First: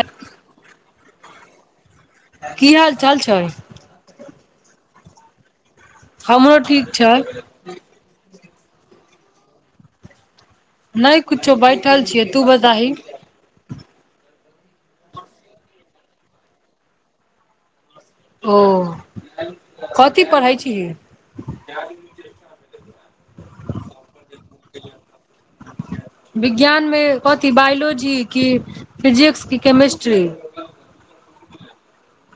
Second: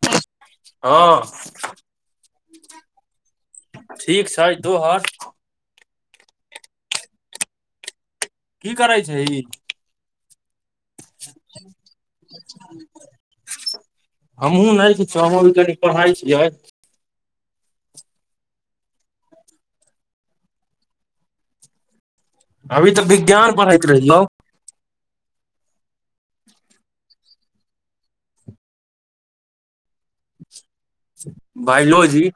हँऽ। की हाल चाल छै? ठिक छै तोहर? हमरो ठीक छै। की करै छही। नै कुछो बैठल छियै, तू बताही। हमहुूँ नै किछो हम कनि पढ़ाई छियै। ओ कथी पढ़ै छीही। अभी तऽ विज्ञान पढ़ैत रहियौ। [unintelligible] विज्ञान मे कथी बायोलॉजी, की फिजिक्स, की केमिस्ट्री? बाॅयोलाॅजी।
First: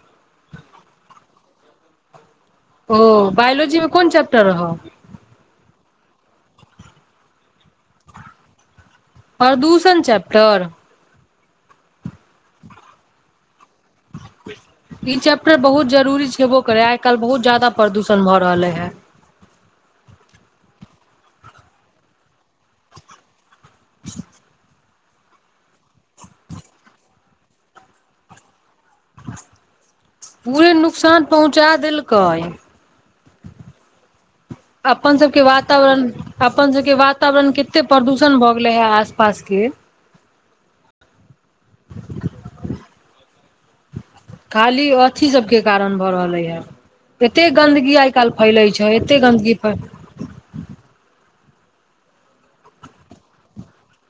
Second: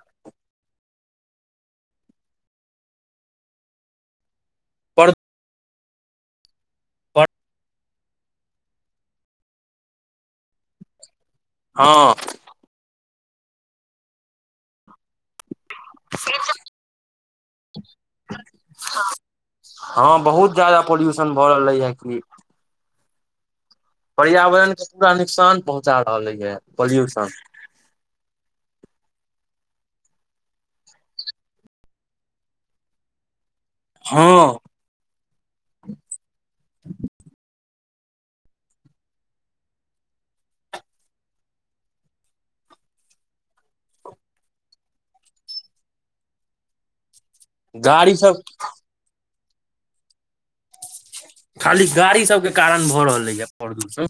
ओ बायोलॉजी में कोन चैप्टर रहौ। पर प्रदूषण चैप्टर? हँ। ई चैप्टर बहुत जरूरी छेबो करे, आइ काल्हि बहुत ज्यादा प्रदूषण भऽ रहले हे। हँ बहुत ज्यादा पोल्युशन भऽ रहलै है कि। पर्यावरण के पूरा नुकसान पहुँचा रहलै है, पॉल्यूशन। पूरे नुकसान पहुँचा देलकै। हँ। अपन सबके वातावरण अपन सबके वातावरण कते प्रदूषण भऽ गेले हे आस पास के। खाली अथी सबके कारण भऽ रहलै हे। एतेक गन्दगी गाड़ी आइ काल्हि सब फैलै छै, एतेक गन्दगी फै खाली गाड़ी सबके कारण भऽ रहलैया प्रदूषण।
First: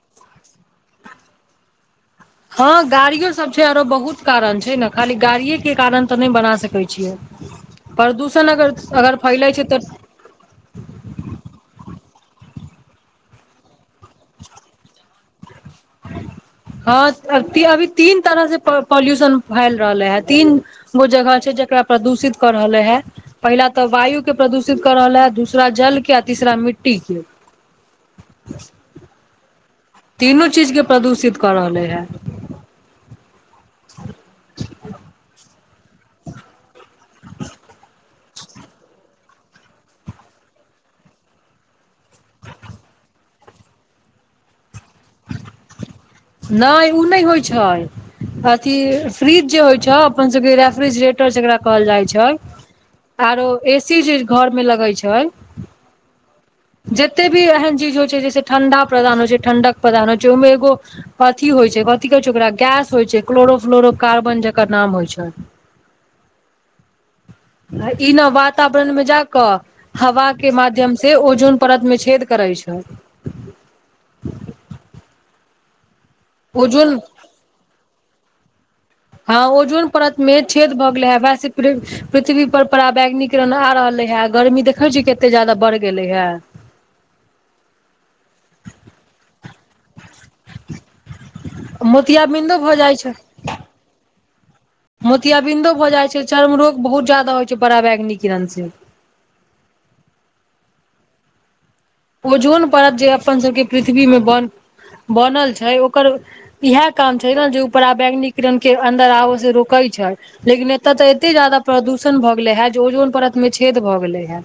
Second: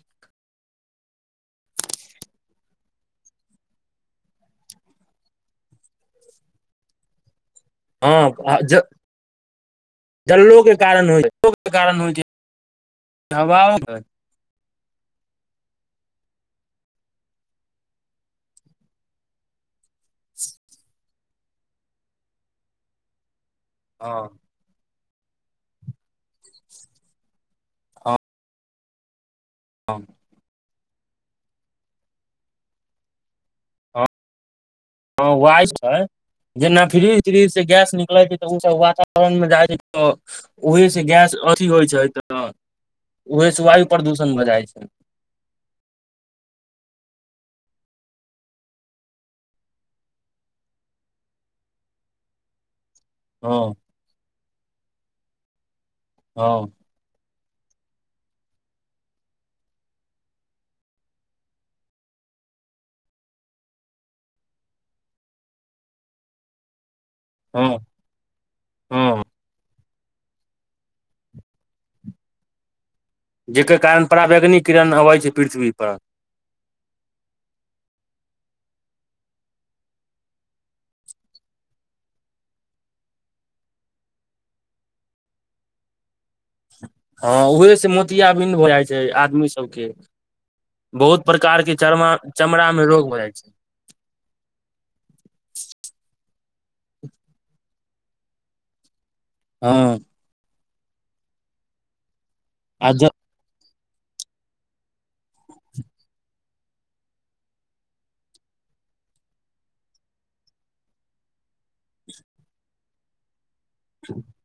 हँ गाड़ियो सब छै आरो बहुत कारण छै, ने खाली गाड़िये के कारण तऽ नहि बना सकैत छियै। प्रदूषण अगर- अगर फैलैत छै तऽ जललोके कारण हो कारण होइ छै हवा [unintelligible] [inaudible] हँ अभी तीन तरहसँ पॉल्यूशन फैल रहलै है, तीन ओ जगह छै जेकरा प्रदूषित कर रहले है, पहिला तऽ वायु के प्रदूषि त कऽ रहल है, दूसरा जल के आ तीसरा मिट्टी के। हँ हँ। तीनू चीज के प्रदूषित कऽ रहले है। हँ वाइस्ट है, जेना फ्रिज त्रिज से गैस निकल तऽ उसभ वातावरण मे जाइ छै, तऽ ओहेसँ गैस अथी होइ छै तऽ ओही से वायु प्रदूषण भऽ जाइ छै। नै उ नै होइ छै। अथि फ्रिज जे होइ छै, अपन सबके रेफ्रिजरेटर जेकरा कहल जाइ छै। आरो हँ एसी जे घर में लगै छै हँ। जते भी एहन चीज होइ छै, जैसे ठण्डा प्रदान होइ छै, ठण्डक प्रदान होइ छै ओहिमें एगो अथि होइ छै, कथी कहै छै, ओकरा गैस होइ छै क्लोरो फ्लोरो कार्बन जकर नाम होइ छै। हँ इ ने वातावरण मे हँ जाकऽ हवा के माध्यम से ओजन परत में छेद करैत छै। जकर कारण प्रावेग्निक किरण अबै छै पृथ्वी पर। ओजोन। हँ ओजन परत में छेद भऽ गेले हे वैसे प पृथ्वी पर परावैग्निकरण आ रहले हे, गर्मी देखै छीयै कते ज्यादा बढ़ गेले हे। हँ उहे से मोतियाबिन्द भऽ जाइ छै आदमी सबके। बहुत प्रकार के चरमा- चमड़ा मे रोग हो जाइ छै। मोतियाबिन्दो भऽ जाइ छै, चर्म रोग बहुत ज्यदा होइ छै, पराावैग्निकरण से। हँ। ओजोन आ परत जे ज अपन सबके पृथ्वी मे बन- बनल छै ओकर इएहे काम छै ने, जे उ परा- वैंग्निकरण के अन्दर आबो से रोके छै। लेकिन एतय तऽ एते ज्यादा प्रदूषण भऽ गेले हे, जे ओजोन परत मे छेद भऽ गेले हे।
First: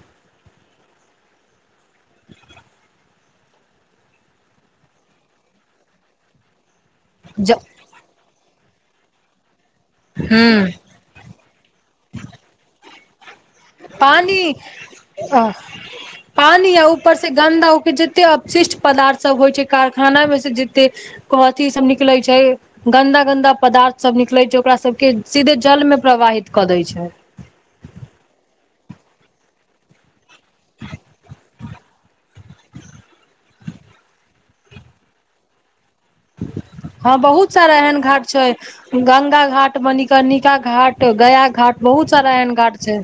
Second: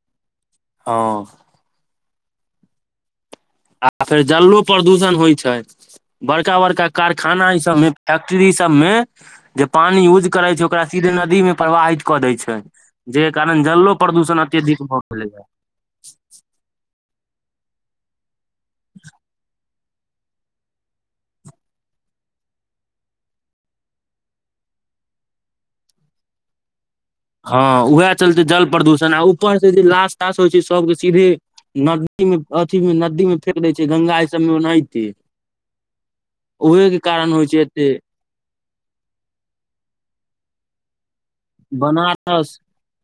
हँ। [unintelligible] आ फेर जलो प्रदूषण होइ छै, बड़का- बड़का कारखाना ई ज सब में फैक्ट्री सब में जे पानी यूज करे हूँ छै, ओकरा सीधे नदी में प्रवाहित कऽ देय छै, जेहि कारण जलो प्रदूषण पानी अत्यधिक भऽ गेले। अ पानी आ ऊपर से गन्दा, ओके जते अवशिष्ट पदार्थ सब होइ छै कारखाना में से जते अथि सब निकलै छै गन्दा- गन्दा पदार्थ सब निकले छै, ओकरा सबके के सीधे जल में प्रवाहित कऽ दै छै। हँ उएह चलते जल प्रदूषण, आ ऊपरसँ जे लाश- तास होइ छै, सभके सीधे नदी में अथी मे नदी मे फेेक दै छै, गंगाजी सबमे ओनाहिते। उहे के हँ कारण होइ बहुत छै सारा एते एहन घाट छै, गंगा घाट, मणिर्कनिका घाट, गया घाट, बहुत सारा एहन बनारस घाट छै,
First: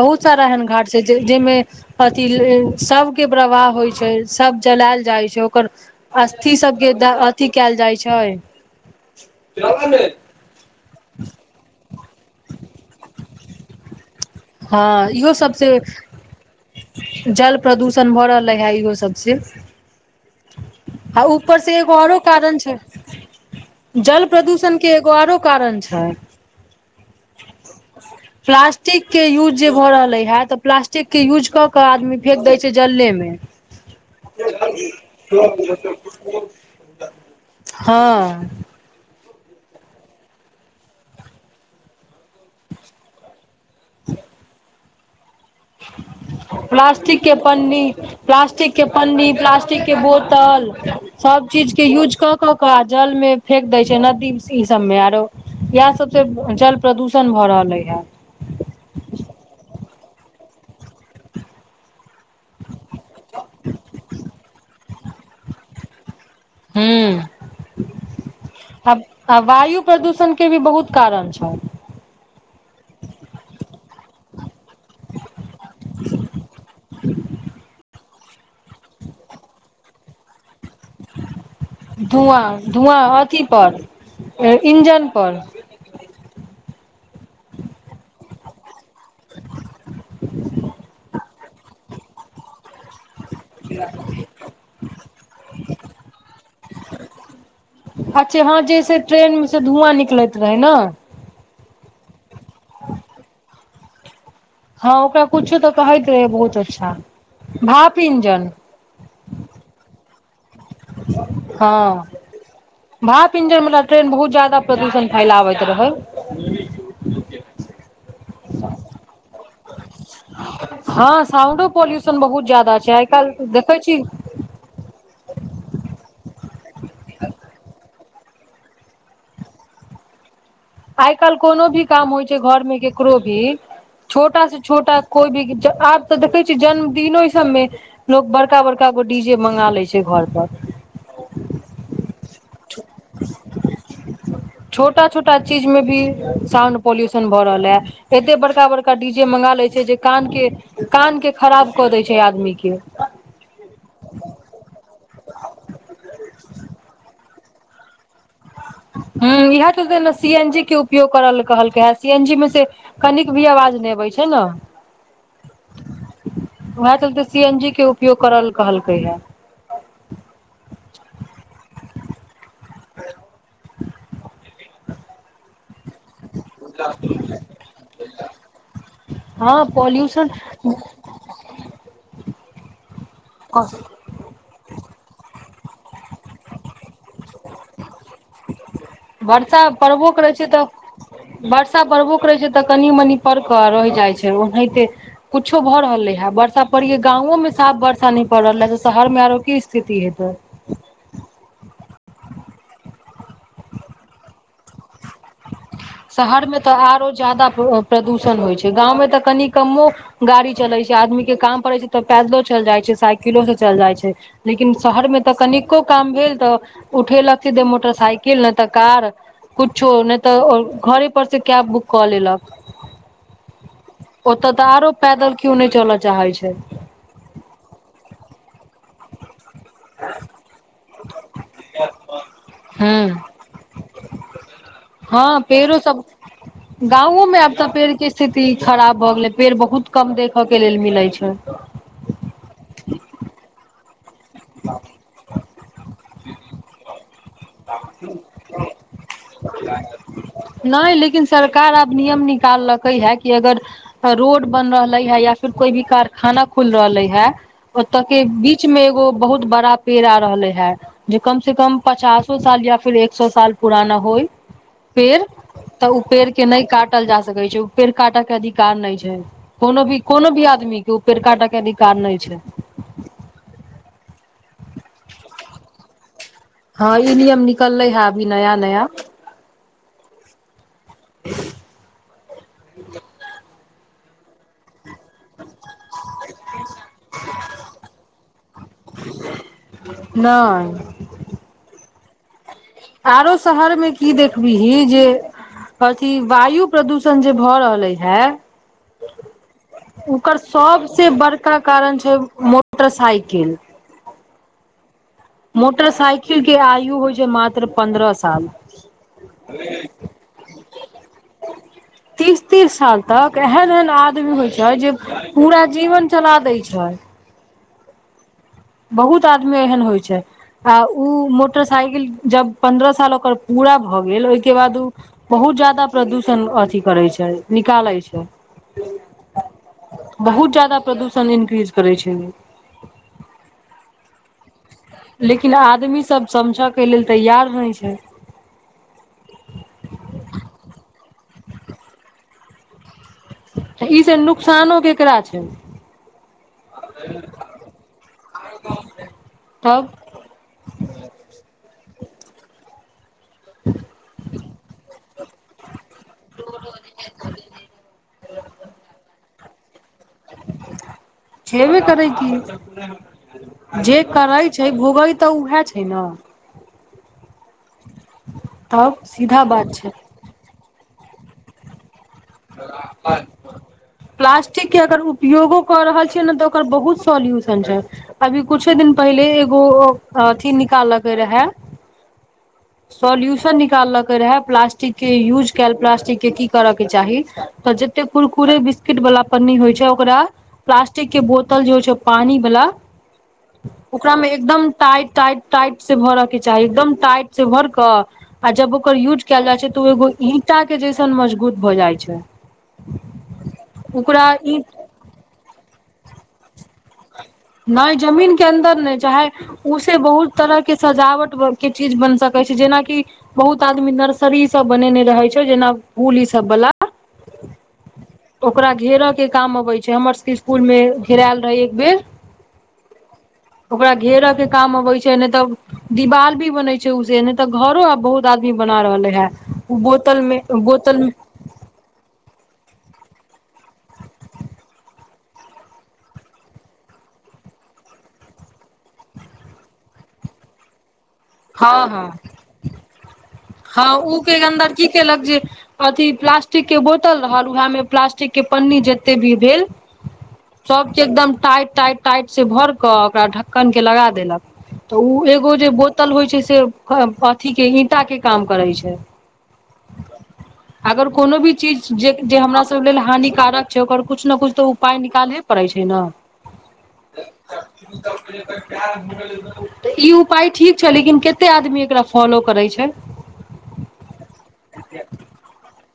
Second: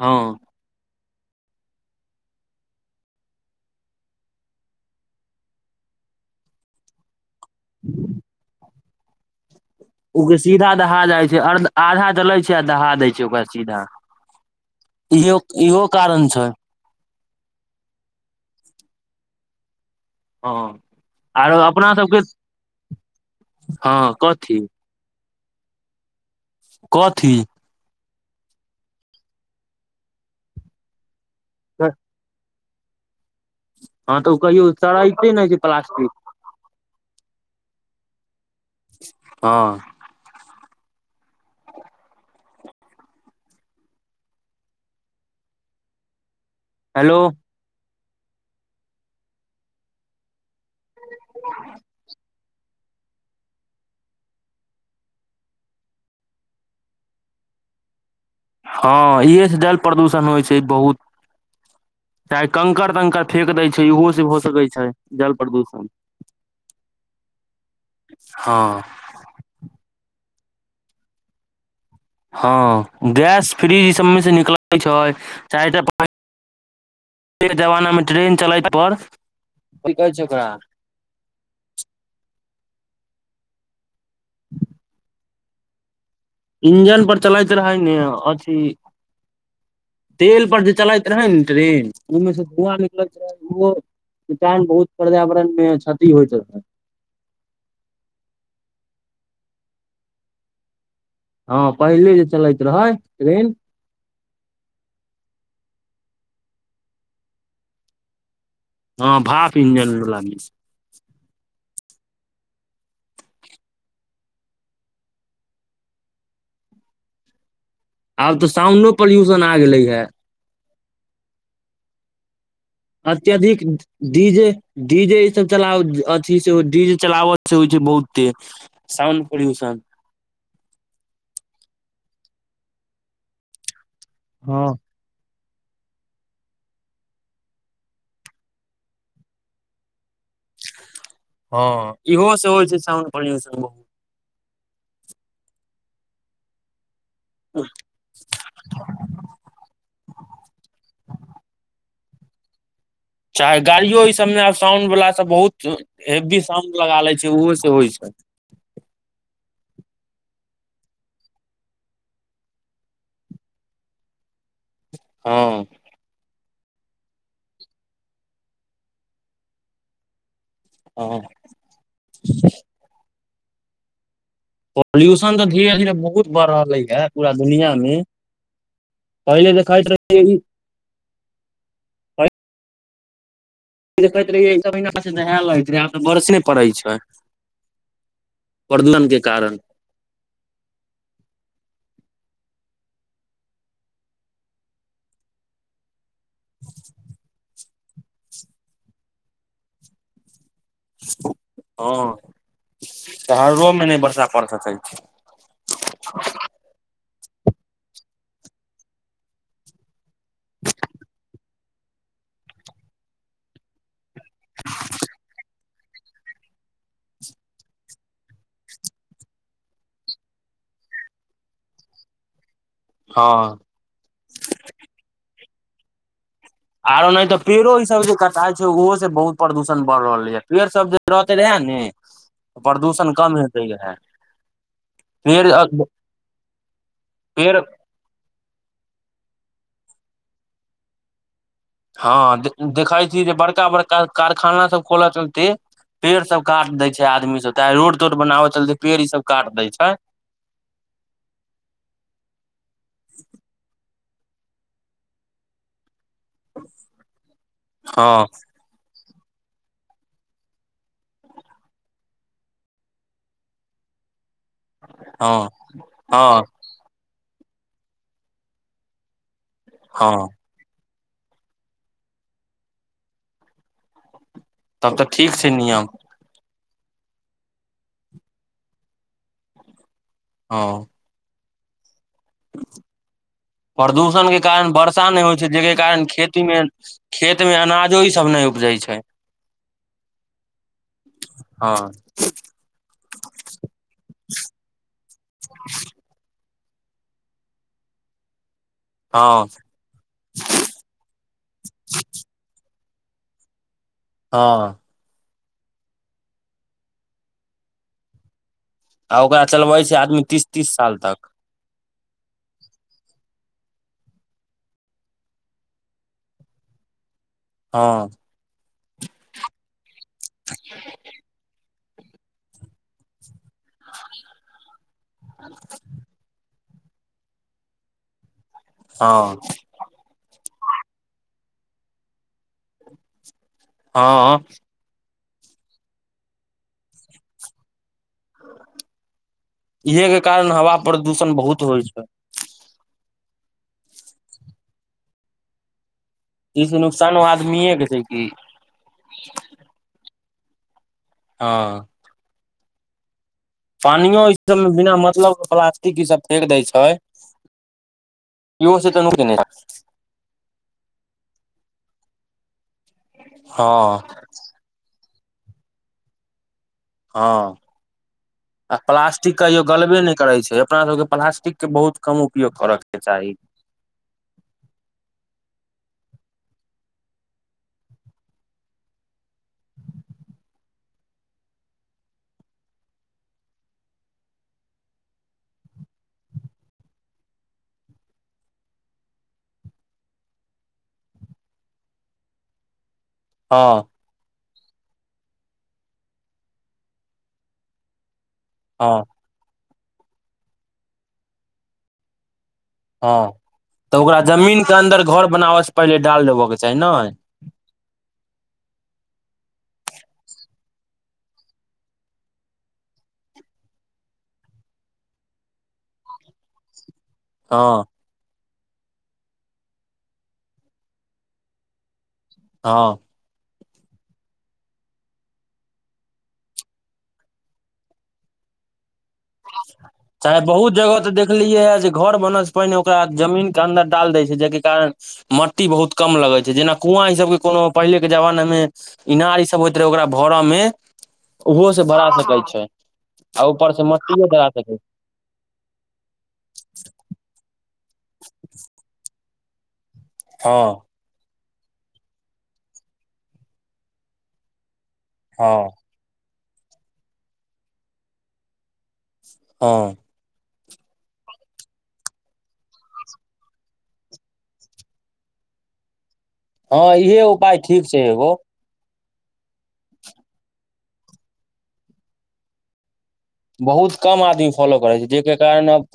हाँ सारा एहन घाट छै जाहि में सभके प्रवाह होइ छै, सब जलायल जाइ छै, ओकर अस्थि सब के अथि कयल जाइ छै। ओ सीधा दहा जाइ छै, आधा जलै छै आ दहा दै छै, ओकरा सीधा। हँ इहो- सबसँ इहो कारण छै। जल प्रदूषण भऽ रहलै हे इहो सबसँ। हाँ आ आरो ऊपर से एगो अपना सबके आओरो कारण छै, हाँ जल कथी प्रदूषण के एगो आरो कारण छै। कथी? [unintelligible] प्लास्टिक के यूज जे भऽ रहले है, तऽ प्लास्टिक के यूज कऽ के आदमी फेेक दै से जलले मे। हँ तऽ ओ कहियो सड़ैते नहि छै प्लास्टिक हँ। हँ। ह [unintelligible] हेलो प्लाास्टिक के पन्नी प्लास्टिक के पन्नी, प्लास्टिक के बोतल, सब चीज के यूज कऽ कऽ कऽ आ जल मे फेेक दै छै नदी ई सबमे आरो येएह सब से जल प्रदूषण भऽ रहलै हे। हँ इहे स जल प्रदूषण होइ छै बहुत। चाहे कंकड़- तंकड़ फेेक दै छै ओहो से हो सकै छै जल प्रदूषण। हूॅं हँ आ वायु प्रदूषण के भी बहुत कारण छय। हँ गैस फ्रीज ई सबमे से निकलत छइ च [unintelligible] पान के जवाना मे ट्रेन चलै पर कि कहै छै ओकरा धुवां- धुवां अथी पर इंजन पर। इंजन पर चलैत रहय ने अथी तेल पर जे चलैत रहइ ने ट्रेन ओइमे से धुवां निक [unintelligible] कारण बहुत पर्यावरण मे क्षति होइत रहै। अच्छा हँ जेैसे ट्रेन म से धुआँ निकलैत रहै नऽ। हँ पहिले जे चलैत रहइ ट्रेन, हँ ओकरा कुछो तऽ कहैत रहै बहुत अच्छा भाप इंजन। हँ भाप इंजन बला हँ। भाप इंजन बला ट्रेन बहुत ज्यादा प्रदूषण फैलाबैत रहय। आब तऽ साउंडो पॉल्यूशन आ गेलै हे। हँ साउंडो पाॅल्यूशन बहुत ज्यादा छै आइ काल्हि अत्यधिक देखै छी डी जे डी जे ई सब चलाउ अथी से डी जे चलावत से होइ छै बहुत ते साउंड पोल्यूशन। आइ काल्हि कोनो भी काम होइ छै घरमे केकरो भी छोटा से हँ छोटा कोई भी ज आब तऽ देखै छियै जन्मदिनो इ सबमे लोक बड़का- बड़का गो डी जे मंगा लै छै घर पर। हँ इहो से होइ छै साउंड पाॅल्यूशन बहुत। छोटा- छोटा चीज मे भी साउंड पाॅल्यूशन भऽ रहल ए। एते बड़का- बड़का डी जे मंगा लै छै जे कान के कान के खराब कऽ दै छै आदमी के। चाहे गाड़ियो इ सबमे आब साउंड बला सब बहुत हेब्बी साउंड लगा लै छै ओहो से होइ छै। हूॅं इहेए चलते ने सी एन जी के उपयोग करऽ ल कहलकै हे सी एन जी मे से कनिक भी अवाज नै अबै छै नऽ। हँ। वेहेए चलते सी एन जी के उपयोग करऽ ल कहलकै हे। ह [unintelligible] पाॅल्यूशन त धीरे- धीरे बहुत बढ़ रहलै ये पूरा दुनियां मे। पहिले जे खाइत रहै इ ह [unintelligible] हँ पहिले देखैत रहियै एक महिना से नहैल रहै छलै, आब तऽ बर्से पड़ैत छै। प्रदूषण के कारण वर्षा पड़बो करै छै तऽ वर्षा पड़बो करैत छै तऽ कनि- मनि पर कऽ रहि जाइत छै, ओनाहिते कुछो भऽ रहलै है ब बा पड़ी गांवों साफ वर्षा न पड़ल है, तऽ शहर मे आरो की स्थिति हेते हँ शहरोंमें नहि वर्षा पड़ि सकै छै शहर में तऽ आरो ज्यदा प्रदूषण होइत छै, गाँवमे तऽ कनि कमो गाड़ी चले छै, आदमी के काम पड़े छै तऽ पैदलो चल जाइ छै, साइकिलो से चल जाइ छै। लेकिन शहर में तऽ कनिको काम भेल, तऽ उठेलक से जे मोटरसाइकिल नहि तऽ कार। छो नहि तऽ घरे पर से कैब बुक कऽ लेलक। हँ। ओतय तऽ आरो पैदल क्यो नहि चलय चाहै छै। आरो ने तऽ पेड़ो ई सब जे कटाइ छै, ओहो से बहुत प्रदूषण बढ़ि रहलै यऽ, पेड़ सब जे रहते रहे ने हूं प्रदूषण कम हेतै रहै। हँ पेरो सब, गाँवोमे आब पेड़ पेड़ के स्थिति खराब भ गेले, पेड़ बहुत कम देखे के लेल मिले छै। हँ देखै छै जे बड़का- बड़का कारखाना सब खोलऽ चलते पेड़ सब काट दै छै आदमी सब, तै रोड- तोड बनाबे चलते पेड़ ई सब काट दै छै। नै लेकिन सरकार आब नियम निकाललकै हे कि अगर रोड बन रहले है, या फिर कोई भी कारखाना खुल रहले है। ओतए हँ के बीच में एगो बहुत बड़ा पेड़ आ रहले हे। जे कम से कम पचासो साल या फिर एक सए साल पुराना होइ। पेड़ हँ तऽ ओ पेड़ के हँ नहि काट ल जा सकै छै, ओ पेड़ काटे के अधिकार नहि छै, कोनो भी हँ कोनो भी आदमी के। के ऊ पेर काटऽ के अधिकार नहि छै। तब तऽ ठीक छै नियम। हँ ई नियम निकलले है अभी नया- नया। हॅंऽ। ह [inaudible] प्रदूषण के कारण वर्षा नै होइ छै, जेके कारण खेती में खेत मे अनाजो ई सब नहि उपजै छै। नय। हँ। आरो शहर में की देखबीही जे अथी वायु प्रदूषण जे भऽ रहले हे। हँ ओकर सबसे बड़का कारण छै मोटरसाइकिल। हँ। मोटरसाइकिल के आयु होइ छै मात्र पन्द्रह साल। आ ओकरा चलबै छै आदमी तीस- तीस साल तक। [unintelligible] तीस- तीस साल तक, एहन- एहन आदमी होइ छै जे, पूरा जीवन चला दै छै। हँ। बहुत आदमी एहन होइ छै। आ उ मोटरसाइकिल जब पन्द्रह साल ओकर पूरा भए गेल, ओहिके बाद ओ बहुत जादा प्रदूषण अथि करै छै निकालै छै हँ बहुत जदाा प्रदूषण इन्क्रीज करै छै। हँ। लेकिन आदमी सब समझय के लेल तैयार नहि छै। इहे के कारण हवा प्रदूषण बहुत होइ छै। इ से नुकसानो केकरा छेय। इसे नुकसान आदमीयके छै कि। तब। ह। पानियो इ सब मे बिना मतलब के ई सब फेक देय छै। इहो से तऽ न [unintelligible] क नहि। छबेय करै कि जे हँ करैत। छै भोग्य तऽ उएहे छैय ने। हँ आ तब प्लास्टिक सीधा कहियो बात छै गलबेय नहि। करै छै अपना सबके प्लास्टिक के बहुत कम। उपयोग करऽ के चाही [unintelligible] प्लास्टिक के अगर उपयोगो कऽ रहल छियै ने तऽ ओकर बहुत सॉल्यूशन छै। अभी कुछे दिन पहिले एगो अथि निकालके रहै। सोल्यूशन निकालके रहे प्लास्टिक के यूज कायल प्लास्टिक के की करय के चाही। तऽ जते कुरकुरे बिस्किट वाला पन्नी होइ छै ओकरा। प्लास्टिक के बोतल जे होइ छो पानी वाला। हँ ओकरा मे एकदम टाइट टाइट टाइट से भरऽ के चाही एकदम टाइट से भर कऽ। आ जब ओकर हँ यूज कयल जाइ छै तऽ ओ एगो ईंटा के जैसन मजगूत भ जाइ छै। हँ तऽ ओकरा जमीन के अन्दर घर बनाबय से पहिले डाल देबऽ के चाही नय। नय जमीन के अन्दर नय चाहे। उसे बहुत तरह के सजावट के चीज बन सकै छै जेनाकि। बहुत आदमी नर्सरी सब बनेने रहे छो जेना फुल इ सब बाला। हँ ओकरा घेरय के काम अबेय छै हमर सबके इस्कूल मे घेरायल रहे एक बेर। हँ। ओकरा घेरऽ के काम अबै छै नहि तऽ। दिवाल भी बने छै स नहि तऽ घरो आ बहुत आदमी बना रहले है। ओ चाहे बोतलमे बहुत जगह बोतल। तऽ देखलियै ह जे घर बने से पहिने ओकरा जमीन के अंन्दर डाल दै छै जाहिके कारण। मट्टी बहुत कम लगै छै जेना कुआँ ईसबके कोनो पहिलेके जमानामे। इनार ई सब होइत रहै ओकरा भरऽ मे। ओहो हँ से हँ भरा सकैत छै आ ऊपर से मच्छर। ओ के अन्दर की केलक जे अथी प्लास्टिक के बोतल रहल उएह मे। प्लास्टिक के पन्नी जते भी भेल। हँ। एकदम टाइट टाइट टाइट से भर कऽ ओकरा ढक्कन के लगा देलक। तऽ ओ एगो जे हँ बोतल होइ छै से अथी के ईंटा के काम करै छै। हँ [unintelligible] अगर कोनो भी चीज जे जे हमरा सब लेल हानिकारक छै ओकर कुछ ने कुछ तऽ उपाय निकालेह। परै छै न। हँ इहे उपाय ठीक छै एगो। तऽ ई उपाय ठीक छै लेकिन कते आदमी एकरा फॉलो करै छै। बहुत कम आदमी फॉलो करै छै जाहि के कारण अब।